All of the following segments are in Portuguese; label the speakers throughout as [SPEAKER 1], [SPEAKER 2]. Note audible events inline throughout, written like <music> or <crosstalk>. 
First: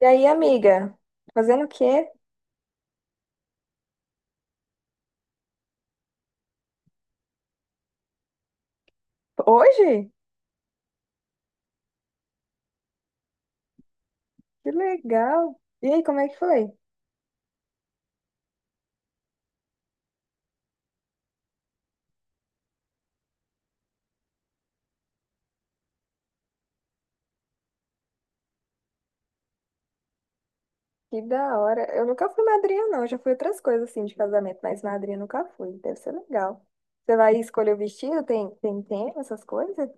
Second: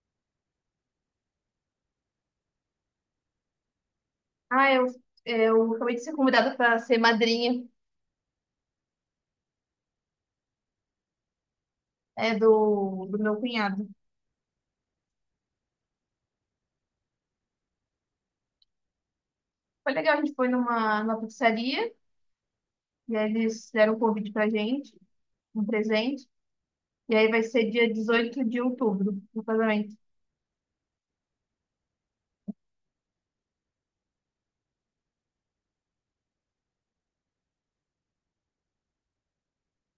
[SPEAKER 1] E aí, amiga? Fazendo o quê?
[SPEAKER 2] Ah, eu, eu acabei de ser convidada para ser madrinha,
[SPEAKER 1] Hoje?
[SPEAKER 2] é, do meu cunhado.
[SPEAKER 1] Que legal! E aí, como é que foi?
[SPEAKER 2] Foi legal, a gente foi numa pizzaria e aí eles deram um convite pra gente, um presente. E aí vai ser dia 18 de outubro, o casamento.
[SPEAKER 1] Que da hora. Eu nunca fui madrinha, não. Eu já fui outras coisas assim de casamento, mas madrinha eu nunca fui. Deve ser legal. Você vai escolher o vestido? Tem tema, essas coisas?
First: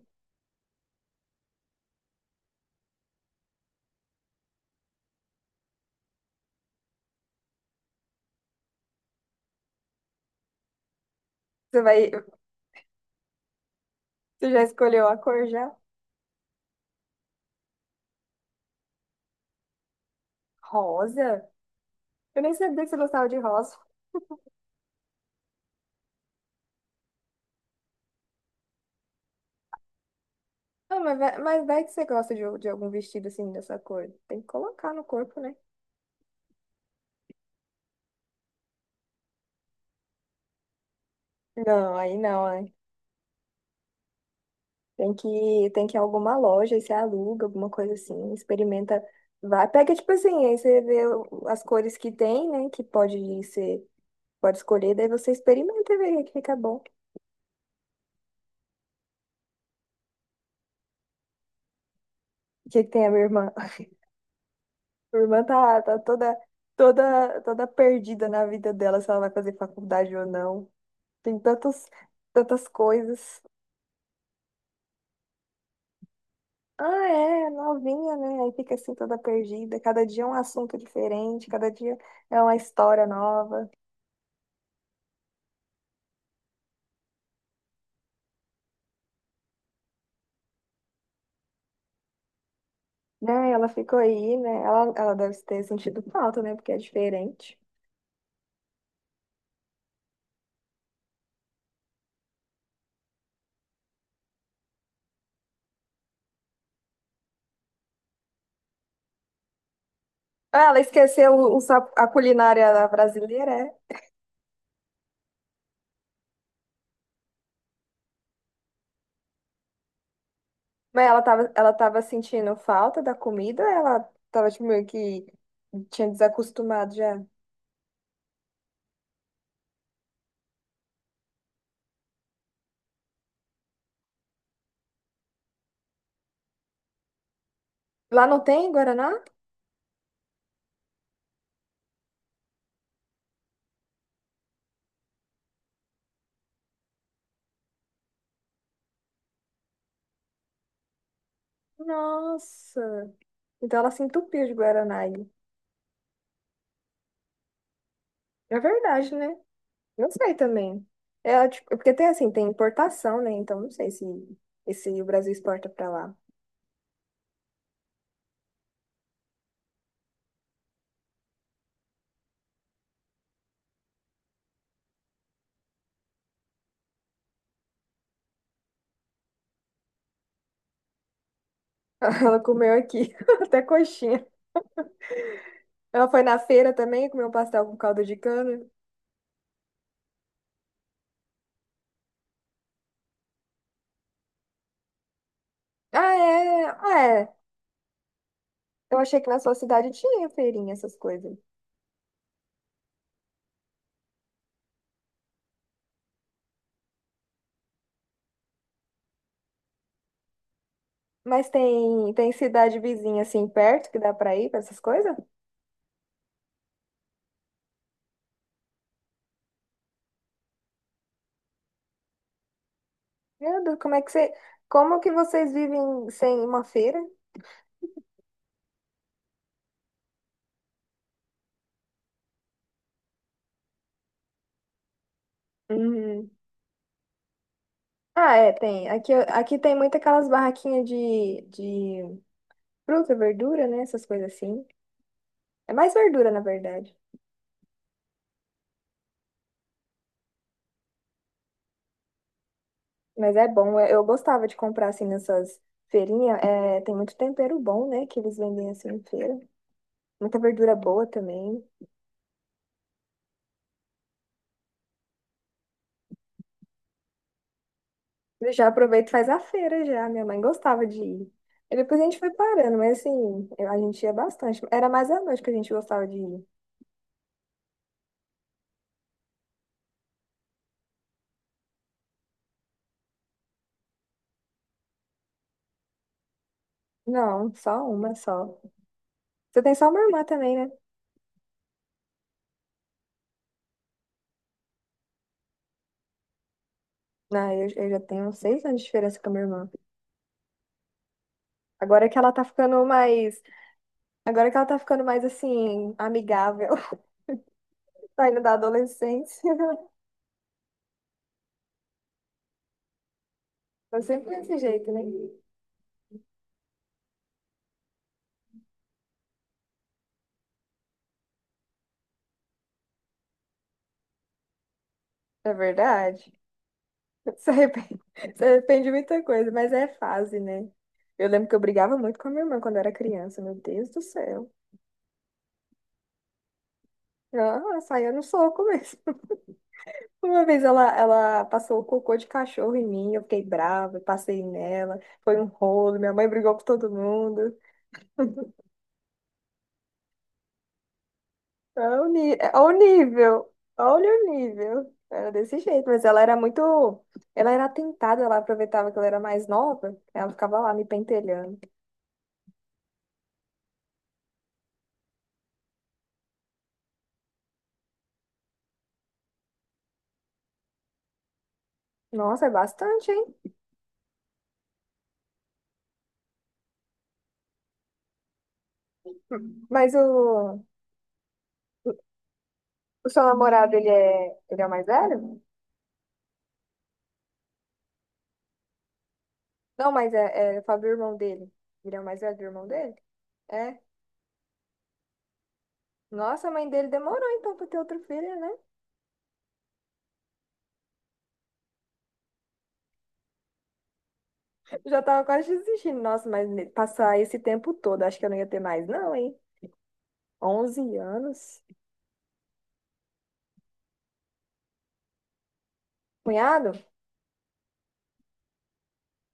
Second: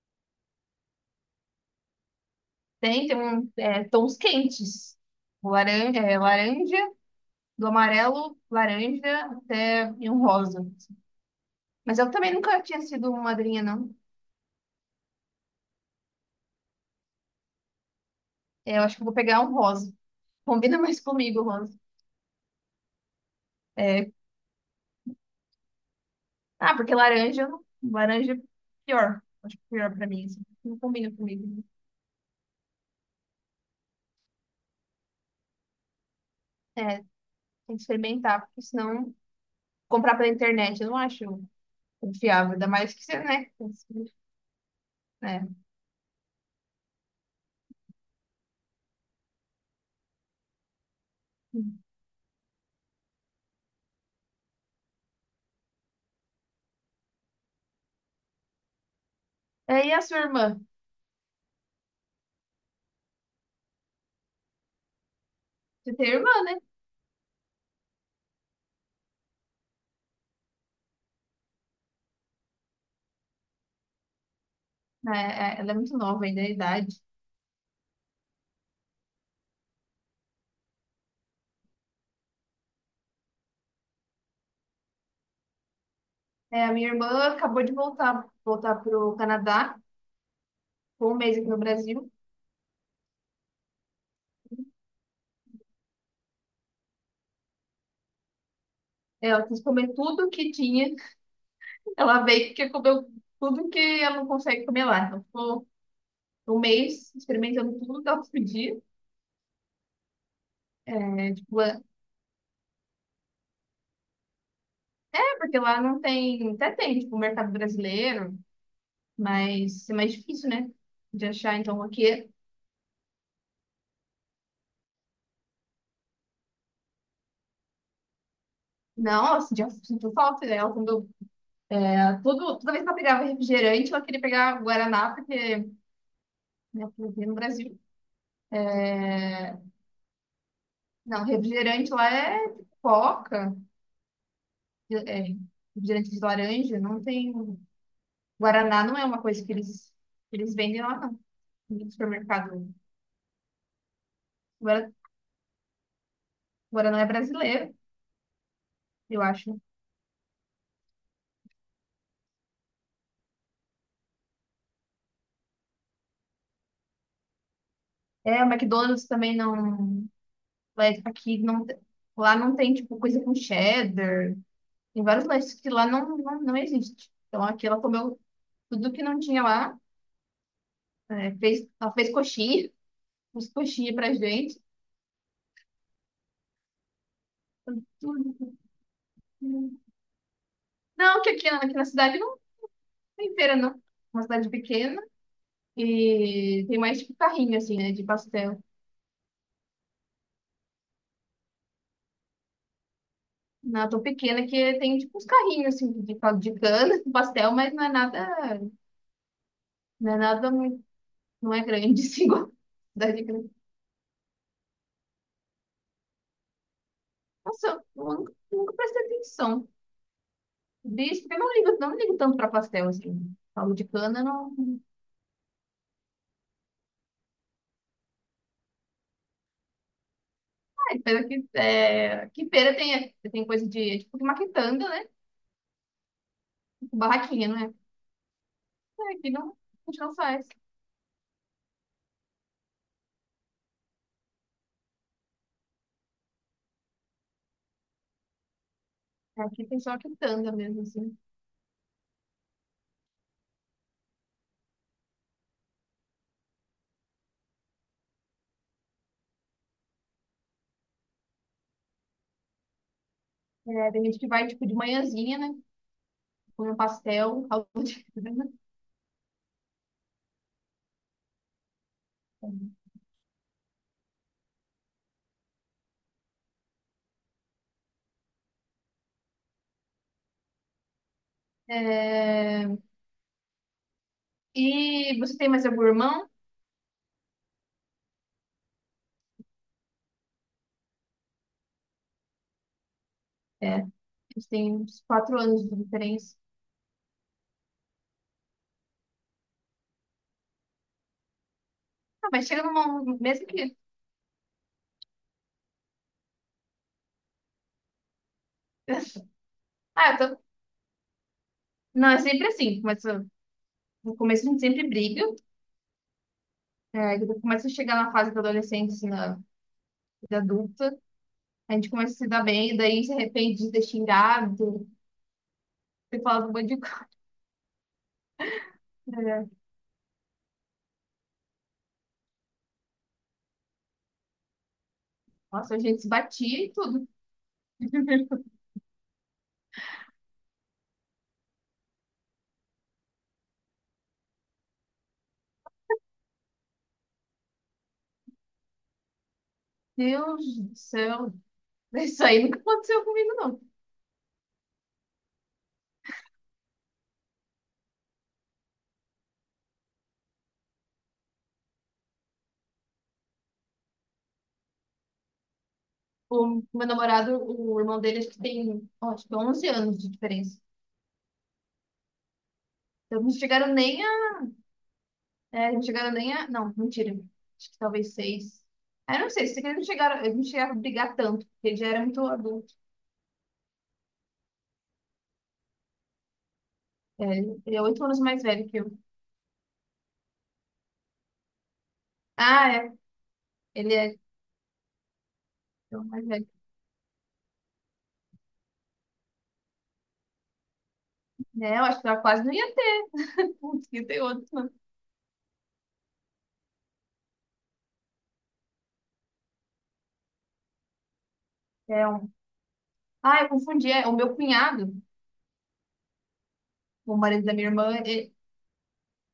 [SPEAKER 2] Tem, tem um, é, tons quentes. Laranja, do amarelo, laranja até e um rosa.
[SPEAKER 1] Você
[SPEAKER 2] Mas
[SPEAKER 1] vai,
[SPEAKER 2] eu também nunca tinha sido madrinha, não.
[SPEAKER 1] você já escolheu a cor já?
[SPEAKER 2] É, eu acho que eu vou pegar um rosa. Combina mais comigo,
[SPEAKER 1] Rosa?
[SPEAKER 2] rosa.
[SPEAKER 1] Eu nem sabia que você gostava de rosa.
[SPEAKER 2] É. Ah, porque laranja, eu não- Laranja é pior. Acho que é pior pra mim, assim. Não
[SPEAKER 1] Ah,
[SPEAKER 2] combina comigo.
[SPEAKER 1] mas vai que você gosta de algum vestido assim dessa cor. Tem que colocar no corpo, né?
[SPEAKER 2] É, tem que experimentar, porque senão comprar pela internet eu não acho
[SPEAKER 1] Não, aí
[SPEAKER 2] confiável.
[SPEAKER 1] não,
[SPEAKER 2] Ainda
[SPEAKER 1] né?
[SPEAKER 2] mais que você, né? É.
[SPEAKER 1] Tem que ir a alguma loja e você aluga, alguma coisa assim, experimenta. Vai, pega tipo assim, aí você vê o- as cores que tem, né? Que pode ser, pode escolher, daí você experimenta e vê o que fica bom.
[SPEAKER 2] É, e a sua irmã?
[SPEAKER 1] O que que tem a minha irmã? <laughs> Minha irmã tá,
[SPEAKER 2] Você
[SPEAKER 1] tá
[SPEAKER 2] tem irmã,
[SPEAKER 1] toda,
[SPEAKER 2] né?
[SPEAKER 1] toda, toda perdida na vida dela, se ela vai fazer faculdade ou não. Tem tantos, tantas coisas.
[SPEAKER 2] É, ela é muito nova ainda, a
[SPEAKER 1] Ah,
[SPEAKER 2] idade.
[SPEAKER 1] é, novinha, né? Aí fica assim toda perdida. Cada dia é um assunto diferente, cada dia é uma história nova.
[SPEAKER 2] É, a minha irmã acabou de voltar pro Canadá, ficou um mês aqui no Brasil.
[SPEAKER 1] Né? Ela ficou aí, né? Ela deve ter sentido falta, né? Porque é diferente.
[SPEAKER 2] Ela quis comer tudo que tinha. Ela veio porque comeu tudo que ela não consegue comer lá. Então ficou um mês experimentando tudo que ela podia.
[SPEAKER 1] Ah, ela esqueceu
[SPEAKER 2] É,
[SPEAKER 1] o
[SPEAKER 2] tipo,
[SPEAKER 1] sa-
[SPEAKER 2] é
[SPEAKER 1] a culinária brasileira, é?
[SPEAKER 2] é, porque lá não tem, até tem, tipo, o mercado brasileiro, mas é mais difícil, né?
[SPEAKER 1] Mas
[SPEAKER 2] De achar.
[SPEAKER 1] ela
[SPEAKER 2] Então
[SPEAKER 1] tava
[SPEAKER 2] aqui,
[SPEAKER 1] sentindo falta da comida, ou ela tava tipo, meio que tinha desacostumado já.
[SPEAKER 2] nossa, já sinto falta dela. Quando, é, tudo, toda vez que ela pegava refrigerante, ela queria pegar Guaraná, porque, né, porque no Brasil.
[SPEAKER 1] Lá não tem Guaraná?
[SPEAKER 2] É, não, refrigerante lá é coca, é, é, refrigerante de laranja, não tem. Guaraná não é uma coisa que eles vendem lá, não, no supermercado.
[SPEAKER 1] Nossa! Então ela se entupiu de
[SPEAKER 2] Guara-
[SPEAKER 1] Guaraná aí.
[SPEAKER 2] Guaraná é brasileiro,
[SPEAKER 1] É verdade,
[SPEAKER 2] eu
[SPEAKER 1] né?
[SPEAKER 2] acho.
[SPEAKER 1] Não sei também. É tipo, porque tem assim, tem importação, né? Então não sei se, se o Brasil exporta pra lá.
[SPEAKER 2] É, o McDonald's também não. Mas aqui não, te- Lá não tem, tipo, coisa com cheddar. Tem vários lanches que lá não existe. Então aqui ela comeu tudo que não tinha lá. Ela fez
[SPEAKER 1] <laughs> Ela
[SPEAKER 2] coxinha,
[SPEAKER 1] comeu aqui,
[SPEAKER 2] <laughs>
[SPEAKER 1] <laughs>
[SPEAKER 2] fez
[SPEAKER 1] até
[SPEAKER 2] coxinha pra
[SPEAKER 1] coxinha.
[SPEAKER 2] gente.
[SPEAKER 1] Ela foi na feira também, comeu um pastel com caldo de
[SPEAKER 2] Tudo.
[SPEAKER 1] cana.
[SPEAKER 2] Não, que aqui, na- Aqui na cidade não tem feira, não. É uma cidade pequena
[SPEAKER 1] Ah,
[SPEAKER 2] e
[SPEAKER 1] é?
[SPEAKER 2] tem mais,
[SPEAKER 1] Ah,
[SPEAKER 2] tipo,
[SPEAKER 1] é.
[SPEAKER 2] carrinho, assim, né, de pastel.
[SPEAKER 1] Eu achei que na sua cidade tinha feirinha, essas coisas.
[SPEAKER 2] Na tão pequena que tem, tipo, uns carrinhos, assim, de cana, <laughs> de pastel, mas não é nada muito,
[SPEAKER 1] Mas
[SPEAKER 2] não é grande,
[SPEAKER 1] tem,
[SPEAKER 2] assim, <laughs>
[SPEAKER 1] tem
[SPEAKER 2] igual a
[SPEAKER 1] cidade vizinha
[SPEAKER 2] cidade
[SPEAKER 1] assim
[SPEAKER 2] grande.
[SPEAKER 1] perto que dá pra ir pra essas coisas?
[SPEAKER 2] Nossa, eu nunca prestei atenção. Bicho, eu não ligo tanto pra pastel, assim.
[SPEAKER 1] Meu
[SPEAKER 2] Caldo
[SPEAKER 1] Deus,
[SPEAKER 2] de
[SPEAKER 1] como é que
[SPEAKER 2] cana,
[SPEAKER 1] você.
[SPEAKER 2] não.
[SPEAKER 1] Como que vocês vivem sem uma feira?
[SPEAKER 2] Ai, pena que, é, aqui feira tem, é, tem coisa de, é tipo, maquitanga, né?
[SPEAKER 1] Uhum.
[SPEAKER 2] Tipo, barraquinha, não é?
[SPEAKER 1] Ah, é, tem. Aqui,
[SPEAKER 2] É, aqui não,
[SPEAKER 1] aqui tem
[SPEAKER 2] a
[SPEAKER 1] muito
[SPEAKER 2] gente não
[SPEAKER 1] aquelas
[SPEAKER 2] faz.
[SPEAKER 1] barraquinhas de fruta, verdura, né? Essas coisas assim. É mais verdura, na verdade.
[SPEAKER 2] É, aqui tem só quitanda mesmo, assim.
[SPEAKER 1] Mas é bom, eu gostava de comprar assim nessas feirinhas. É, tem muito tempero bom, né? Que eles vendem assim em feira. Muita verdura boa também.
[SPEAKER 2] É, tem gente que vai, tipo, de manhãzinha, né? Come um pastel, <laughs> caldo de cana.
[SPEAKER 1] Eu já aproveito e faz a feira já. Minha mãe gostava de ir. E depois a gente foi parando, mas assim, eu- a gente ia bastante. Era mais à noite que a gente gostava de ir.
[SPEAKER 2] É, e você tem mais algum irmão?
[SPEAKER 1] Não, só uma só. Você tem só uma irmã também, né?
[SPEAKER 2] É, eles têm uns quatro anos de diferença.
[SPEAKER 1] Não, eu já tenho seis anos de diferença com a minha irmã. Agora que
[SPEAKER 2] Ah,
[SPEAKER 1] ela tá
[SPEAKER 2] mas chega
[SPEAKER 1] ficando
[SPEAKER 2] numa,
[SPEAKER 1] mais.
[SPEAKER 2] mesmo que...
[SPEAKER 1] Agora que ela tá ficando mais assim, amigável, <laughs> saindo da
[SPEAKER 2] <laughs>
[SPEAKER 1] adolescência.
[SPEAKER 2] Ah, eu tô, Não, é sempre assim.
[SPEAKER 1] Tô
[SPEAKER 2] No
[SPEAKER 1] sempre
[SPEAKER 2] começo a
[SPEAKER 1] desse
[SPEAKER 2] gente sempre
[SPEAKER 1] jeito, né?
[SPEAKER 2] briga. É, quando começa a chegar na fase da adolescência, na vida adulta, a gente começa a se dar bem, e daí se arrepende de ter xingado,
[SPEAKER 1] É
[SPEAKER 2] ter
[SPEAKER 1] verdade.
[SPEAKER 2] falado um monte de coisa.
[SPEAKER 1] Se arrepende, <laughs> se arrepende de muita
[SPEAKER 2] Né?
[SPEAKER 1] coisa, mas é fase, né? Eu lembro que eu brigava muito com a minha irmã quando eu era criança, meu Deus do céu.
[SPEAKER 2] Nossa, a gente se batia e tudo.
[SPEAKER 1] Ela saía no soco mesmo. <laughs> Uma vez ela, ela passou o cocô de cachorro em mim, eu fiquei brava, passei nela, foi um rolo, minha mãe brigou com todo mundo.
[SPEAKER 2] Deus do céu. <laughs>
[SPEAKER 1] Olha o,
[SPEAKER 2] Isso
[SPEAKER 1] ni-
[SPEAKER 2] aí
[SPEAKER 1] é,
[SPEAKER 2] nunca
[SPEAKER 1] olha o
[SPEAKER 2] aconteceu comigo,
[SPEAKER 1] nível,
[SPEAKER 2] não.
[SPEAKER 1] olha o nível. Era desse jeito, mas ela era muito. Ela era atentada, ela aproveitava que ela era mais nova, ela ficava lá me pentelhando.
[SPEAKER 2] O meu namorado, o irmão dele, acho que tem, ó, acho que 11 anos de diferença.
[SPEAKER 1] Nossa, é bastante,
[SPEAKER 2] Então, não
[SPEAKER 1] hein?
[SPEAKER 2] chegaram nem a. É, não chegaram nem a. Não, mentira. Acho que talvez seis. Ah, eu não sei, se eles não
[SPEAKER 1] Mas
[SPEAKER 2] chegaram, eles não chegaram a brigar tanto, porque ele já era muito adulto.
[SPEAKER 1] o seu namorado, ele é o mais velho?
[SPEAKER 2] Ele é oito anos mais velho que eu.
[SPEAKER 1] Não, mas é, é, eu falo do irmão dele. Ele é o mais velho do irmão
[SPEAKER 2] Ah, é.
[SPEAKER 1] dele? É.
[SPEAKER 2] Ele é oito mais
[SPEAKER 1] Nossa,
[SPEAKER 2] velho.
[SPEAKER 1] a mãe dele demorou então pra ter outro filho, né?
[SPEAKER 2] Né, eu acho que ela quase não ia ter. <laughs> Putz, que tem outro.
[SPEAKER 1] Já tava quase desistindo. Nossa, mas ne- passar esse tempo todo, acho que eu não ia ter mais, não, hein? Onze anos.
[SPEAKER 2] É um... Ah, eu confundi. É, o meu cunhado,
[SPEAKER 1] Cunhado?
[SPEAKER 2] o marido da minha irmã, ele-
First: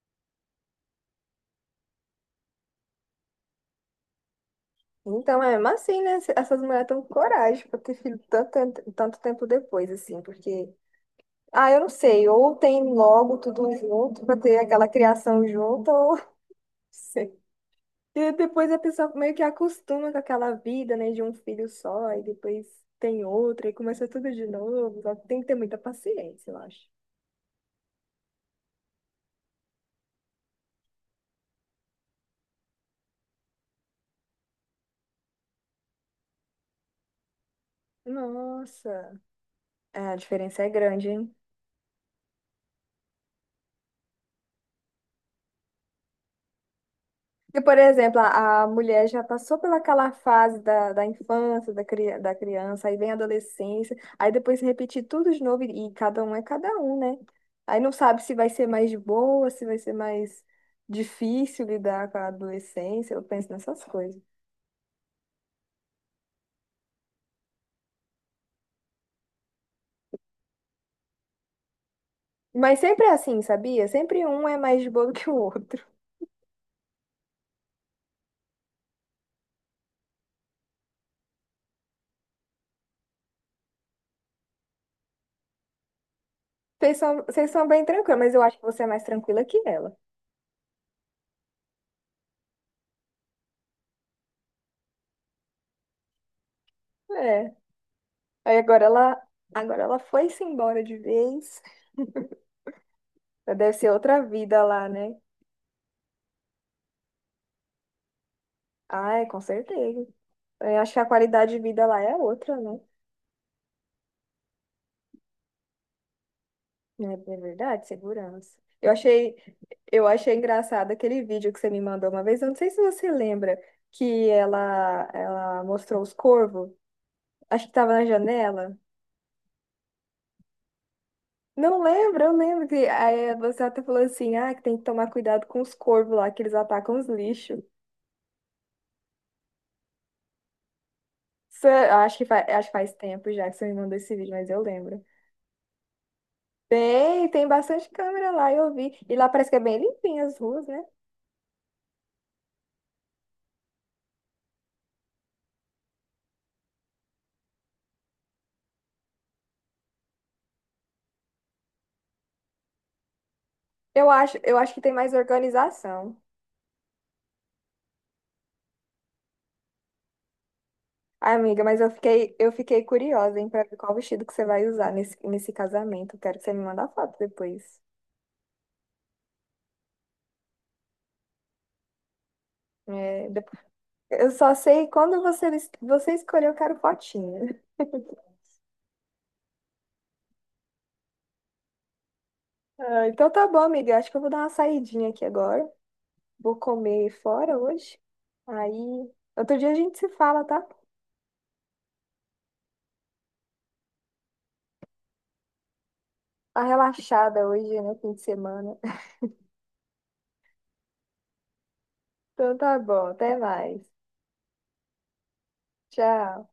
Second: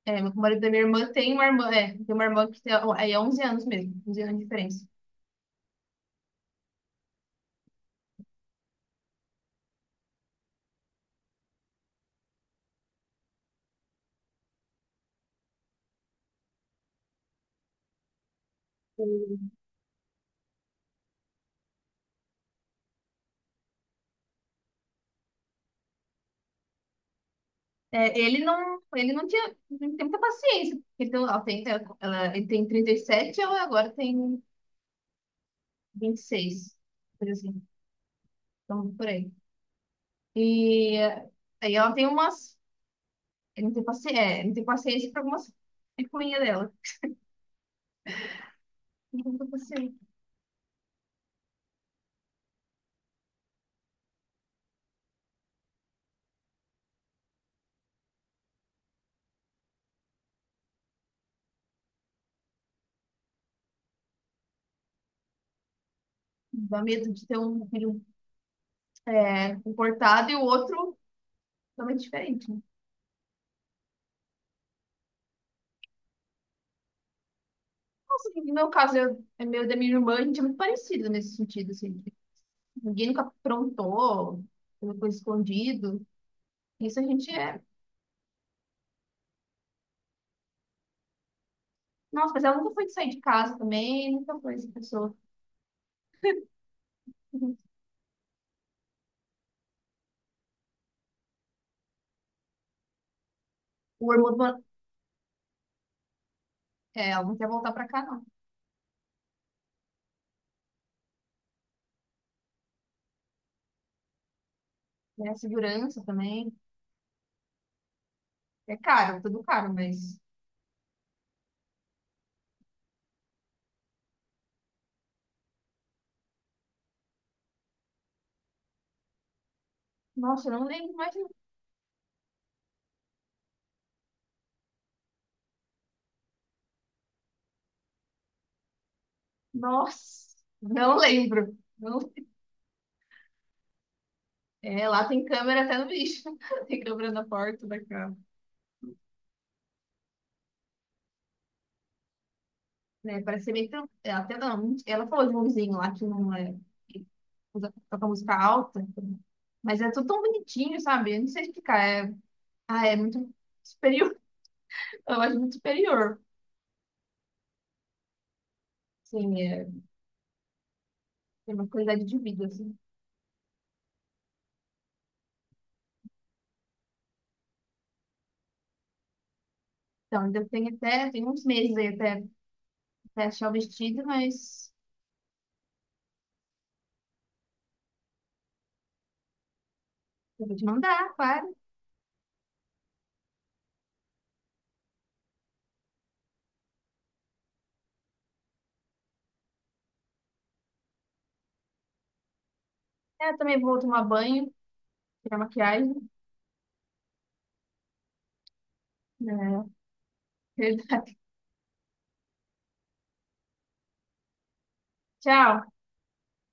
[SPEAKER 2] é, o marido da minha irmã tem uma irmã, que tem, aí é 11 anos mesmo, 11 anos de diferença.
[SPEAKER 1] Então, é mesmo assim, né? Essas mulheres estão com coragem pra ter filho tanto, tanto tempo depois, assim, porque ah, eu não sei. Ou tem logo tudo junto para ter aquela criação junto, ou <laughs> não sei. E depois a pessoa meio que acostuma com aquela vida, né, de um filho só, e depois tem outro, e começa tudo de novo. Só que tem que ter muita paciência, eu acho.
[SPEAKER 2] É, ele não tinha, não tem muita paciência. Porque ele tem 37 e ela agora tem 26, coisa assim, então por
[SPEAKER 1] Nossa,
[SPEAKER 2] aí.
[SPEAKER 1] é, a diferença é
[SPEAKER 2] E
[SPEAKER 1] grande,
[SPEAKER 2] eh,
[SPEAKER 1] hein?
[SPEAKER 2] aí ela tem umas Eu não tenho paciência, é, não tenho paciência para algumas picuinhas dela.
[SPEAKER 1] Porque, por exemplo, a mulher já
[SPEAKER 2] Não tenho
[SPEAKER 1] passou
[SPEAKER 2] paciência.
[SPEAKER 1] pelaquela fase da, da infância, da, cri, da criança, aí vem a adolescência, aí depois repetir tudo de novo, e cada um é cada um, né? Aí não sabe se vai ser mais de boa, se vai ser mais difícil lidar com a adolescência, eu penso nessas coisas.
[SPEAKER 2] Dá medo de ter um filho, é, comportado e o outro totalmente diferente. Né?
[SPEAKER 1] Mas sempre é assim, sabia? Sempre um é mais de boa do que o outro.
[SPEAKER 2] Nossa, no meu caso, eu, é meu e da minha irmã, a gente é muito parecido nesse sentido, assim. Ninguém nunca aprontou, nunca foi escondido. Isso a gente
[SPEAKER 1] Vocês
[SPEAKER 2] é.
[SPEAKER 1] são bem tranquilos, mas eu acho que você é mais tranquila que ela.
[SPEAKER 2] Nossa, mas ela nunca foi de sair de casa também, nunca foi essa pessoa.
[SPEAKER 1] É.
[SPEAKER 2] Uhum.
[SPEAKER 1] Aí agora ela foi-se embora de vez. Deve ser
[SPEAKER 2] O
[SPEAKER 1] outra vida
[SPEAKER 2] hormônio,
[SPEAKER 1] lá, né?
[SPEAKER 2] Ela não quer voltar pra cá, não.
[SPEAKER 1] Ah, é, com certeza. Eu acho que a qualidade de vida lá é outra, né?
[SPEAKER 2] É a segurança também.
[SPEAKER 1] É é, verdade, segurança.
[SPEAKER 2] É caro, tudo caro,
[SPEAKER 1] Eu
[SPEAKER 2] mas.
[SPEAKER 1] achei engraçado aquele vídeo que você me mandou uma vez. Eu não sei se você lembra que ela mostrou os corvos. Acho que estava na janela.
[SPEAKER 2] Nossa, eu não lembro mais.
[SPEAKER 1] Não lembro, eu lembro que aí você até falou assim, ah, que tem que tomar cuidado com os corvos lá, que eles atacam os lixos.
[SPEAKER 2] Nossa, não lembro.
[SPEAKER 1] Isso é-
[SPEAKER 2] Não-
[SPEAKER 1] Acho que faz tempo já que você me mandou esse vídeo, mas eu
[SPEAKER 2] É,
[SPEAKER 1] lembro.
[SPEAKER 2] lá tem câmera até no bicho. <laughs> Tem câmera na
[SPEAKER 1] Tem, tem
[SPEAKER 2] porta da
[SPEAKER 1] bastante
[SPEAKER 2] casa.
[SPEAKER 1] câmera lá, eu vi. E lá parece que é bem limpinho as ruas, né?
[SPEAKER 2] Né, parece ser bem tran- é, Até não. Ela falou de um vizinho lá que não é. que Toca música alta. Mas é tudo tão bonitinho, sabe? Eu não sei explicar. É, ah, é muito superior.
[SPEAKER 1] Eu acho que tem
[SPEAKER 2] <laughs>
[SPEAKER 1] mais
[SPEAKER 2] Eu acho muito
[SPEAKER 1] organização.
[SPEAKER 2] superior. Assim, é,
[SPEAKER 1] Ai,
[SPEAKER 2] tem
[SPEAKER 1] amiga,
[SPEAKER 2] uma
[SPEAKER 1] mas
[SPEAKER 2] qualidade de vida,
[SPEAKER 1] eu
[SPEAKER 2] assim.
[SPEAKER 1] fiquei curiosa, hein, pra ver qual vestido que você vai usar nesse, nesse casamento. Quero que você me mande a foto depois.
[SPEAKER 2] Então, ainda tem até, tem uns meses aí até, até
[SPEAKER 1] É,
[SPEAKER 2] achar o
[SPEAKER 1] depois.
[SPEAKER 2] vestido,
[SPEAKER 1] Eu só
[SPEAKER 2] mas
[SPEAKER 1] sei quando você, es- você escolher, eu quero fotinho.
[SPEAKER 2] eu vou te mandar, claro.
[SPEAKER 1] Ah, <laughs> então tá bom, amiga. Eu acho que eu vou dar uma saidinha aqui agora. Vou comer fora hoje. Aí, outro dia a gente se fala, tá?
[SPEAKER 2] É, eu também vou tomar banho, tirar maquiagem.
[SPEAKER 1] Tá relaxada hoje, né? Fim de semana. <laughs>
[SPEAKER 2] É, <laughs> verdade.
[SPEAKER 1] Então tá bom, até mais.
[SPEAKER 2] Tchau.
[SPEAKER 1] Tchau.